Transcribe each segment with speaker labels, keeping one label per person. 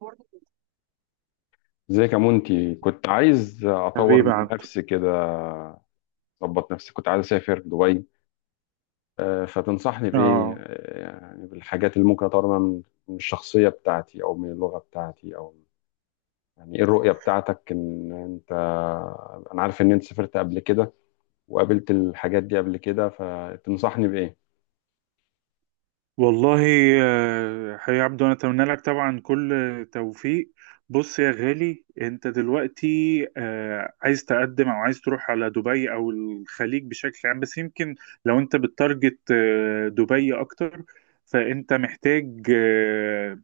Speaker 1: برضه.
Speaker 2: ازيك يا مونتي؟ كنت عايز اطور
Speaker 1: حبيبي
Speaker 2: من
Speaker 1: عبده.
Speaker 2: نفسي كده. اظبط نفسي، كنت عايز اسافر دبي. فتنصحني بايه؟
Speaker 1: اه
Speaker 2: يعني بالحاجات اللي ممكن اطور منها من الشخصيه بتاعتي او من اللغه بتاعتي او... يعني ايه الرؤيه بتاعتك؟ ان انت انا عارف ان انت سافرت قبل كده وقابلت الحاجات دي قبل كده، فتنصحني بايه؟
Speaker 1: والله. حبيبي عبده، انا اتمنى لك طبعا كل توفيق. بص يا غالي، انت دلوقتي عايز تقدم او عايز تروح على دبي او الخليج بشكل عام، بس يمكن لو انت بتارجت دبي اكتر، فانت محتاج آه،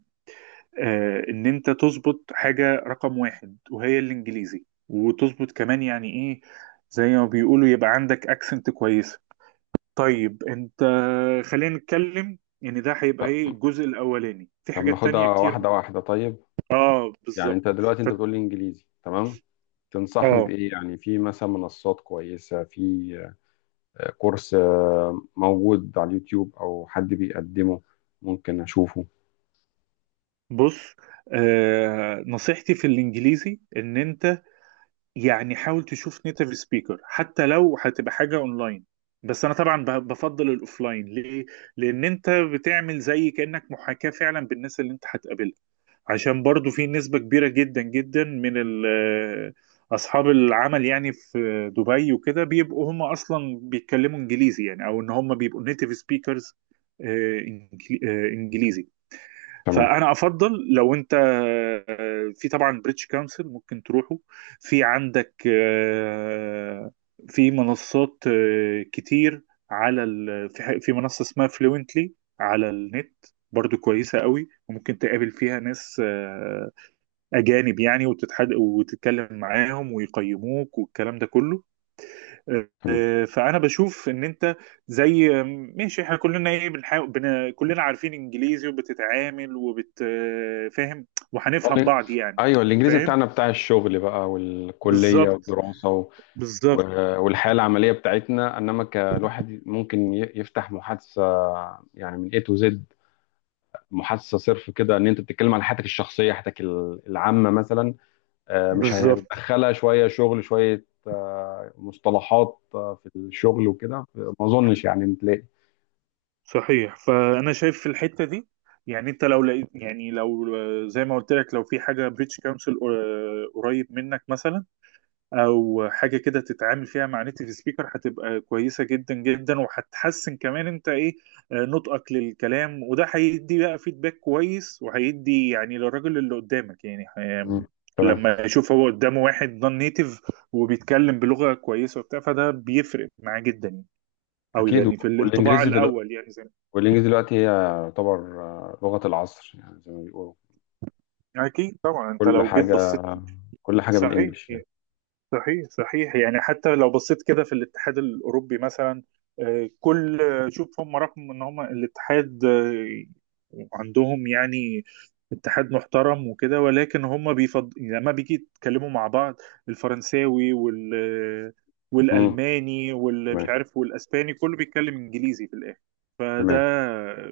Speaker 1: آه، ان انت تظبط حاجة رقم واحد وهي الانجليزي، وتظبط كمان يعني ايه زي ما بيقولوا يبقى عندك اكسنت كويسة. طيب انت خلينا نتكلم، يعني ده هيبقى ايه الجزء الاولاني، في
Speaker 2: طب
Speaker 1: حاجات
Speaker 2: ناخدها
Speaker 1: تانية كتير.
Speaker 2: واحده واحده، طيب.
Speaker 1: اه
Speaker 2: يعني
Speaker 1: بالظبط.
Speaker 2: انت دلوقتي
Speaker 1: ف...
Speaker 2: انت بتقول لي انجليزي تمام، تنصحني
Speaker 1: اه
Speaker 2: بايه؟ يعني في مثلا منصات كويسه، في كورس موجود على اليوتيوب او حد بيقدمه، ممكن اشوفه.
Speaker 1: بص، نصيحتي في الانجليزي ان انت يعني حاول تشوف نيتيف سبيكر، حتى لو هتبقى حاجة اونلاين، بس انا طبعا بفضل الاوفلاين. ليه؟ لان انت بتعمل زي كأنك محاكاة فعلا بالناس اللي انت هتقابلها، عشان برضو في نسبة كبيرة جدا جدا أصحاب العمل، يعني في دبي وكده بيبقوا هم أصلا بيتكلموا إنجليزي، يعني أو إن هم بيبقوا نيتيف سبيكرز إنجليزي.
Speaker 2: تمام.
Speaker 1: فانا افضل لو انت في طبعا بريتش كونسل ممكن تروحه، في عندك في منصات كتير، على ال... في ح- في منصة اسمها فلوينتلي على النت، برضو كويسة قوي، وممكن تقابل فيها ناس أجانب، يعني وتتحد وتتكلم معاهم ويقيموك والكلام ده كله.
Speaker 2: تمام.
Speaker 1: فانا بشوف ان انت زي ماشي، احنا كلنا ايه بنحاول كلنا عارفين انجليزي وبتتعامل وبتفهم وهنفهم
Speaker 2: طب-
Speaker 1: بعض يعني.
Speaker 2: ايوه، الانجليزي
Speaker 1: فاهم.
Speaker 2: بتاعنا بتاع الشغل بقى والكليه
Speaker 1: بالظبط،
Speaker 2: والدراسه
Speaker 1: بالظبط،
Speaker 2: والحياه العمليه بتاعتنا، انما كالواحد ممكن يفتح محادثه، يعني من A to Z، محادثه صرف كده ان انت بتتكلم على حياتك الشخصيه، حياتك العامه مثلا. مش
Speaker 1: بالظبط.
Speaker 2: هندخلها شويه شغل شويه مصطلحات في الشغل وكده، ما اظنش يعني تلاقي.
Speaker 1: صحيح، فانا شايف في الحته دي، يعني انت لو لقيت، يعني لو زي ما قلت لك لو في حاجه بريتش كونسل قريب منك مثلا، او حاجه كده تتعامل فيها مع نيتيف سبيكر، هتبقى كويسه جدا جدا، وهتحسن كمان انت ايه نطقك للكلام، وده هيدي بقى فيدباك كويس، وهيدي يعني للراجل اللي قدامك يعني،
Speaker 2: مم. تمام.
Speaker 1: لما يشوف هو قدامه واحد نون نيتيف وبيتكلم بلغه كويسه وبتاع، فده بيفرق معاه جدا يعني. او
Speaker 2: اكيد.
Speaker 1: يعني في الانطباع
Speaker 2: والانجليزي دلوقتي،
Speaker 1: الاول يعني زي
Speaker 2: هي يعتبر لغة العصر، يعني زي ما بيقولوا.
Speaker 1: ما اكيد طبعا انت
Speaker 2: كل
Speaker 1: لو جيت
Speaker 2: حاجة،
Speaker 1: بصيت.
Speaker 2: كل حاجة
Speaker 1: صحيح
Speaker 2: بالانجلش يعني.
Speaker 1: يعني. صحيح، صحيح، يعني حتى لو بصيت كده في الاتحاد الأوروبي مثلا كل شوف هم رغم ان هم الاتحاد عندهم يعني اتحاد محترم وكده، ولكن هم بيفض لما بيجي يتكلموا مع بعض الفرنساوي
Speaker 2: امم.
Speaker 1: والألماني واللي مش
Speaker 2: تمام.
Speaker 1: عارف والأسباني كله بيتكلم إنجليزي في الآخر، فده
Speaker 2: تمام.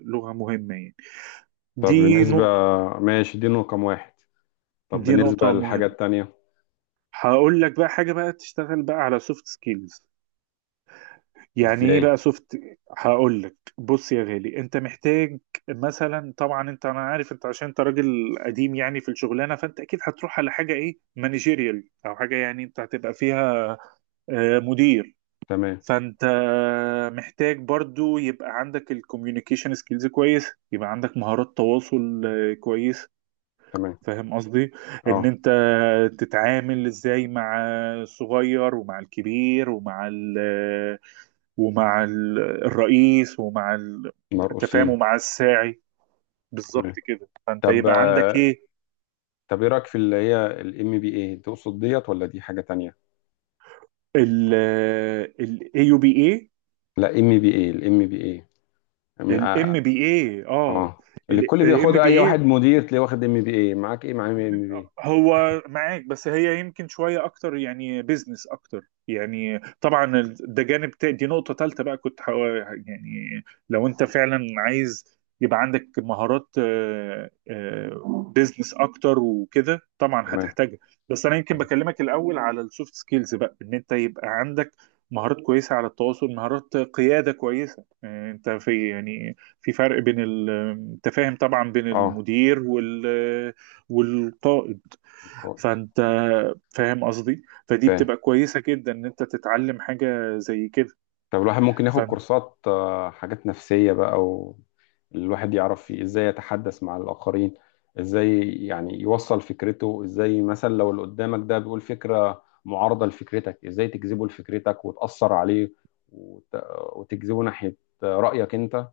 Speaker 1: لغة مهمة يعني.
Speaker 2: طب
Speaker 1: دي
Speaker 2: بالنسبة
Speaker 1: نقطة.
Speaker 2: ماشي، دي رقم واحد. طب
Speaker 1: دي نقطة
Speaker 2: بالنسبة للحاجات
Speaker 1: مهمة.
Speaker 2: التانية.
Speaker 1: هقول لك بقى حاجة، بقى تشتغل بقى على سوفت سكيلز. يعني
Speaker 2: ازاي؟
Speaker 1: ايه بقى سوفت؟ هقول لك، بص يا غالي انت محتاج، مثلا طبعا انت، انا عارف انت عشان انت راجل قديم يعني في الشغلانه، فانت اكيد هتروح على حاجه ايه مانجيريال، او حاجه يعني انت هتبقى فيها مدير.
Speaker 2: تمام.
Speaker 1: فانت محتاج برضو يبقى عندك الكوميونيكيشن سكيلز كويس، يبقى عندك مهارات تواصل كويس.
Speaker 2: تمام.
Speaker 1: فاهم قصدي؟ ان
Speaker 2: اه.
Speaker 1: انت تتعامل ازاي مع الصغير، ومع الكبير، ومع ال ومع ال- الرئيس، التفاهم،
Speaker 2: مرقوصين.
Speaker 1: ومع الساعي، بالظبط
Speaker 2: تمام.
Speaker 1: كده، فانت
Speaker 2: طب
Speaker 1: يبقى عندك
Speaker 2: آه،
Speaker 1: ايه
Speaker 2: طب ايه رأيك في اللي هي الـMBA؟ تقصد ديت ولا دي حاجة تانية؟
Speaker 1: ال ال AUBA،
Speaker 2: لا، MBA، الـMBA،
Speaker 1: ال
Speaker 2: اه.
Speaker 1: MBA، اه،
Speaker 2: آه. اللي
Speaker 1: ال
Speaker 2: الكل
Speaker 1: ال
Speaker 2: بياخدها، اي واحد
Speaker 1: MBA
Speaker 2: مدير تلاقيه واخد MBA. معاك ايه؟ معاه ام بي
Speaker 1: هو معاك، بس هي يمكن شوية أكتر يعني بيزنس أكتر. يعني طبعا ده دي نقطة تالتة بقى كنت يعني لو أنت فعلا عايز يبقى عندك مهارات بيزنس أكتر وكده طبعا
Speaker 2: اي
Speaker 1: هتحتاجها. بس أنا يمكن بكلمك الأول على السوفت سكيلز بقى، إن أنت يبقى عندك مهارات كويسة على التواصل، مهارات قيادة كويسة، أنت في يعني في فرق بين التفاهم طبعا، بين
Speaker 2: اه.
Speaker 1: المدير والقائد.
Speaker 2: كويس.
Speaker 1: فانت فاهم قصدي، فدي
Speaker 2: فاهم.
Speaker 1: بتبقى كويسة جدا ان انت تتعلم حاجة زي كده.
Speaker 2: طب الواحد ممكن ياخد كورسات، حاجات نفسية بقى، الواحد يعرف فيه ازاي يتحدث مع الآخرين، ازاي يعني يوصل فكرته، ازاي مثلا لو اللي قدامك ده بيقول فكرة معارضة لفكرتك، ازاي تجذبه لفكرتك وتأثر عليه وت... وتجذبه ناحية رأيك انت.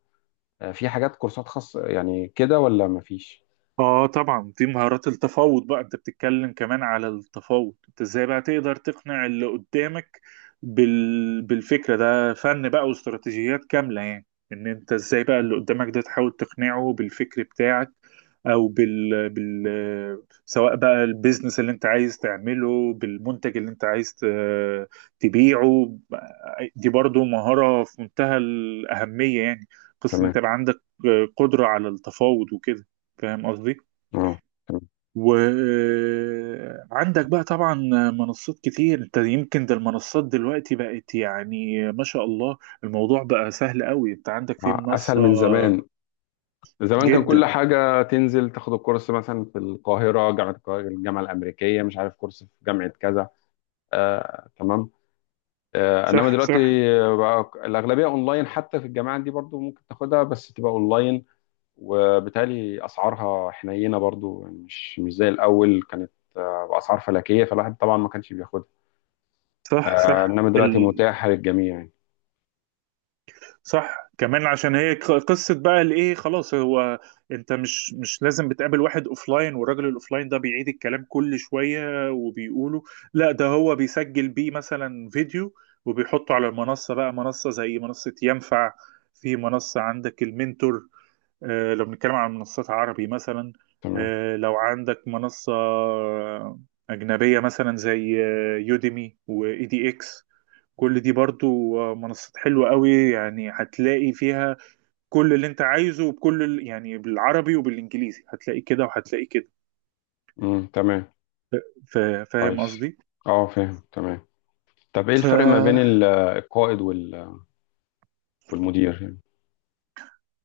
Speaker 2: في حاجات كورسات خاصة يعني كده ولا مفيش؟
Speaker 1: اه طبعا، دي مهارات التفاوض بقى، انت بتتكلم كمان على التفاوض، انت ازاي بقى تقدر تقنع اللي قدامك بالفكرة. ده فن بقى واستراتيجيات كاملة يعني، ان انت ازاي بقى اللي قدامك ده تحاول تقنعه بالفكر بتاعك، او سواء بقى البيزنس اللي انت عايز تعمله، بالمنتج اللي انت عايز تبيعه. دي برضو مهارة في منتهى الأهمية يعني، قصة انت
Speaker 2: تمام.
Speaker 1: بقى عندك قدرة على التفاوض وكده. فاهم قصدي؟
Speaker 2: اه. تمام.
Speaker 1: وعندك بقى طبعا منصات كتير انت، يمكن ده المنصات دلوقتي بقت يعني ما شاء الله، الموضوع بقى سهل قوي. انت عندك في
Speaker 2: اسهل
Speaker 1: منصة
Speaker 2: من زمان. زمان كان كل
Speaker 1: جدا.
Speaker 2: حاجة تنزل تاخد الكورس مثلا في القاهرة، جامعة القاهرة، الجامعة الأمريكية، مش عارف كورس في جامعة كذا. تمام. إنما
Speaker 1: صح،
Speaker 2: دلوقتي
Speaker 1: صح،
Speaker 2: بقى الأغلبية أونلاين، حتى في الجامعات دي برضو ممكن تاخدها بس تبقى أونلاين، وبالتالي أسعارها حنينة برضو، يعني مش زي الأول، كانت بأسعار فلكية فالواحد طبعا ما كانش بياخدها.
Speaker 1: صح، صح.
Speaker 2: إنما دلوقتي متاحة للجميع يعني.
Speaker 1: صح كمان، عشان هي قصة بقى الايه خلاص، هو انت مش لازم بتقابل واحد اوفلاين والراجل الاوفلاين ده بيعيد الكلام كل شوية وبيقوله، لا ده هو بيسجل بيه مثلا فيديو وبيحطه على المنصة بقى، منصة زي منصة ينفع، في منصة عندك المنتور، آه لو بنتكلم عن منصات عربي مثلا.
Speaker 2: تمام.
Speaker 1: آه لو عندك منصة أجنبية مثلا زي يوديمي وإي دي إكس، كل دي برضو منصات حلوة قوي، يعني هتلاقي فيها كل اللي انت عايزه، يعني بالعربي وبالانجليزي، هتلاقي كده وهتلاقي كده.
Speaker 2: مم. تمام.
Speaker 1: فاهم
Speaker 2: كويس.
Speaker 1: قصدي.
Speaker 2: أه، فاهم. تمام. طب إيه
Speaker 1: ف...
Speaker 2: الفرق ما بين القائد والمدير يعني؟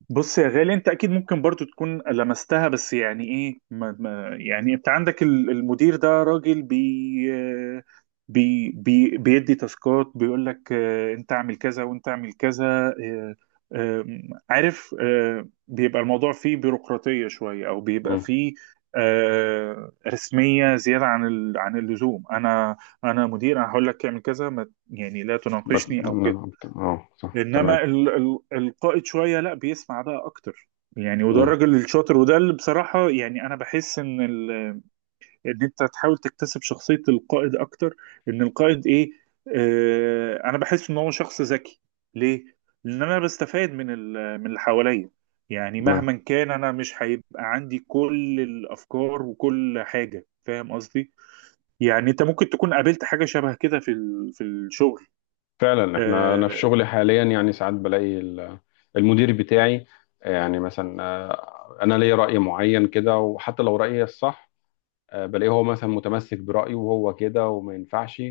Speaker 1: بص يا غالي، انت اكيد ممكن برضو تكون لمستها، بس يعني ايه ما يعني انت عندك المدير ده راجل بي بي بي بيدي تاسكات، بيقول لك انت اعمل كذا وانت اعمل كذا، اه، ام، عارف، بيبقى الموضوع فيه بيروقراطية شوية، او بيبقى
Speaker 2: مم.
Speaker 1: فيه اه، رسمية زيادة عن اللزوم. انا مدير، انا هقول لك اعمل كذا، ما يعني لا
Speaker 2: بس
Speaker 1: تناقشني او
Speaker 2: نعم،
Speaker 1: كده.
Speaker 2: اه، صح، تمام.
Speaker 1: انما ال القائد شويه لا، بيسمع بقى اكتر يعني، وده
Speaker 2: مم.
Speaker 1: الراجل الشاطر، وده اللي بصراحه يعني انا بحس ان ال، ان انت تحاول تكتسب شخصيه القائد اكتر. ان القائد ايه؟ آه انا بحس ان هو شخص ذكي. ليه؟ لان انا بستفاد من اللي حواليا، يعني
Speaker 2: تمام.
Speaker 1: مهما كان انا مش هيبقى عندي كل الافكار وكل حاجه. فاهم قصدي؟ يعني انت ممكن تكون قابلت حاجه شبه كده في الشغل.
Speaker 2: فعلا، انا في
Speaker 1: آه.
Speaker 2: شغلي حاليا يعني ساعات بلاقي المدير بتاعي يعني مثلا، انا ليا رأي معين كده، وحتى لو رأيي الصح بلاقيه هو مثلا متمسك برأيه وهو كده وما ينفعش،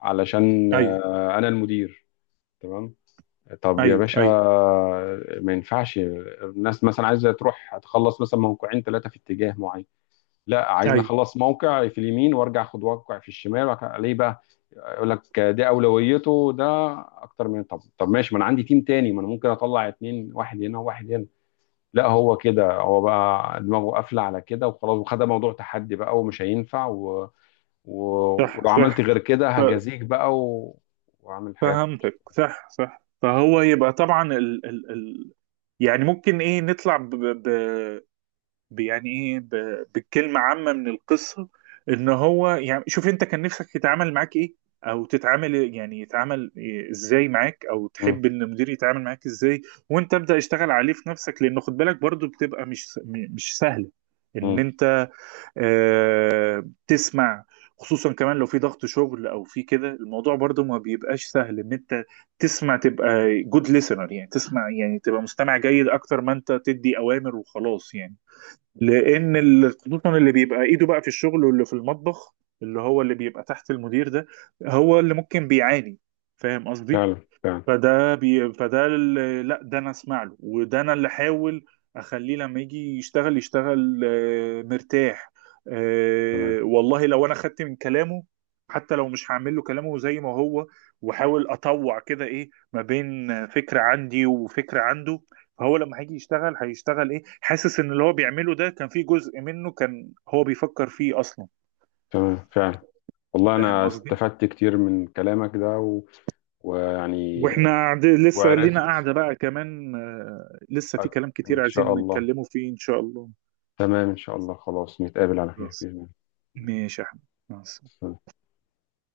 Speaker 2: علشان
Speaker 1: ايوه،
Speaker 2: انا المدير. تمام. طب يا
Speaker 1: ايوه،
Speaker 2: باشا،
Speaker 1: ايوه،
Speaker 2: ما ينفعش الناس مثلا عايزة تروح تخلص مثلا موقعين ثلاثة في اتجاه معين؟ لا، عايزني
Speaker 1: ايوه.
Speaker 2: اخلص موقع في اليمين وارجع اخد موقع في الشمال، ليه بقى؟ يقول لك ده اولويته، ده اكتر من... طب ماشي، ما انا عندي تيم تاني، ما انا ممكن اطلع اتنين، واحد هنا وواحد هنا. لا، هو كده، هو بقى دماغه قافله على كده وخلاص، وخد موضوع تحدي بقى ومش هينفع و...
Speaker 1: صح
Speaker 2: ولو عملت غير
Speaker 1: صح
Speaker 2: كده هجازيك بقى واعمل حاجات مش...
Speaker 1: فهمتك. صح، صح. فهو يبقى طبعا ال يعني ممكن ايه نطلع يعني ايه ب بكلمة عامة من القصة، ان هو يعني شوف انت كان نفسك يتعامل معاك ايه، او تتعامل يعني يتعامل إيه ازاي معاك، او
Speaker 2: مم.
Speaker 1: تحب ان المدير يتعامل معاك ازاي. وانت ابدأ اشتغل عليه في نفسك، لانه خد بالك برضو بتبقى مش مش سهلة ان
Speaker 2: مم.
Speaker 1: انت تسمع. خصوصا كمان لو في ضغط شغل، او في كده الموضوع برضو ما بيبقاش سهل ان انت تسمع، تبقى جود listener يعني، تسمع يعني تبقى مستمع جيد اكتر ما انت تدي اوامر وخلاص يعني. لان خصوصا اللي بيبقى ايده بقى في الشغل واللي في المطبخ، اللي هو اللي بيبقى تحت المدير ده، هو اللي ممكن بيعاني. فاهم قصدي؟
Speaker 2: فعلا، فعلا.
Speaker 1: فده فده لا، ده انا اسمع له، وده انا اللي احاول اخليه لما يجي يشتغل، يشتغل مرتاح.
Speaker 2: تمام،
Speaker 1: والله لو انا خدت من كلامه، حتى لو مش هعمل له كلامه زي ما هو، واحاول اطوع كده ايه ما بين فكرة عندي وفكرة عنده، فهو لما هيجي يشتغل هيشتغل ايه حاسس ان اللي هو بيعمله ده كان فيه جزء منه كان هو بيفكر فيه اصلا.
Speaker 2: تمام. فعلا، والله
Speaker 1: فاهم
Speaker 2: انا
Speaker 1: قصدي؟
Speaker 2: استفدت كتير من كلامك ده ويعني...
Speaker 1: واحنا قاعد لسه لينا
Speaker 2: وعرفت.
Speaker 1: قاعدة بقى كمان، لسه في
Speaker 2: أكيد
Speaker 1: كلام كتير
Speaker 2: إن شاء
Speaker 1: عايزين
Speaker 2: الله.
Speaker 1: نتكلموا فيه ان شاء الله.
Speaker 2: تمام، إن شاء الله. خلاص، نتقابل على خير
Speaker 1: خلاص.
Speaker 2: بإذن
Speaker 1: ماشي يا احمد. خلاص.
Speaker 2: الله.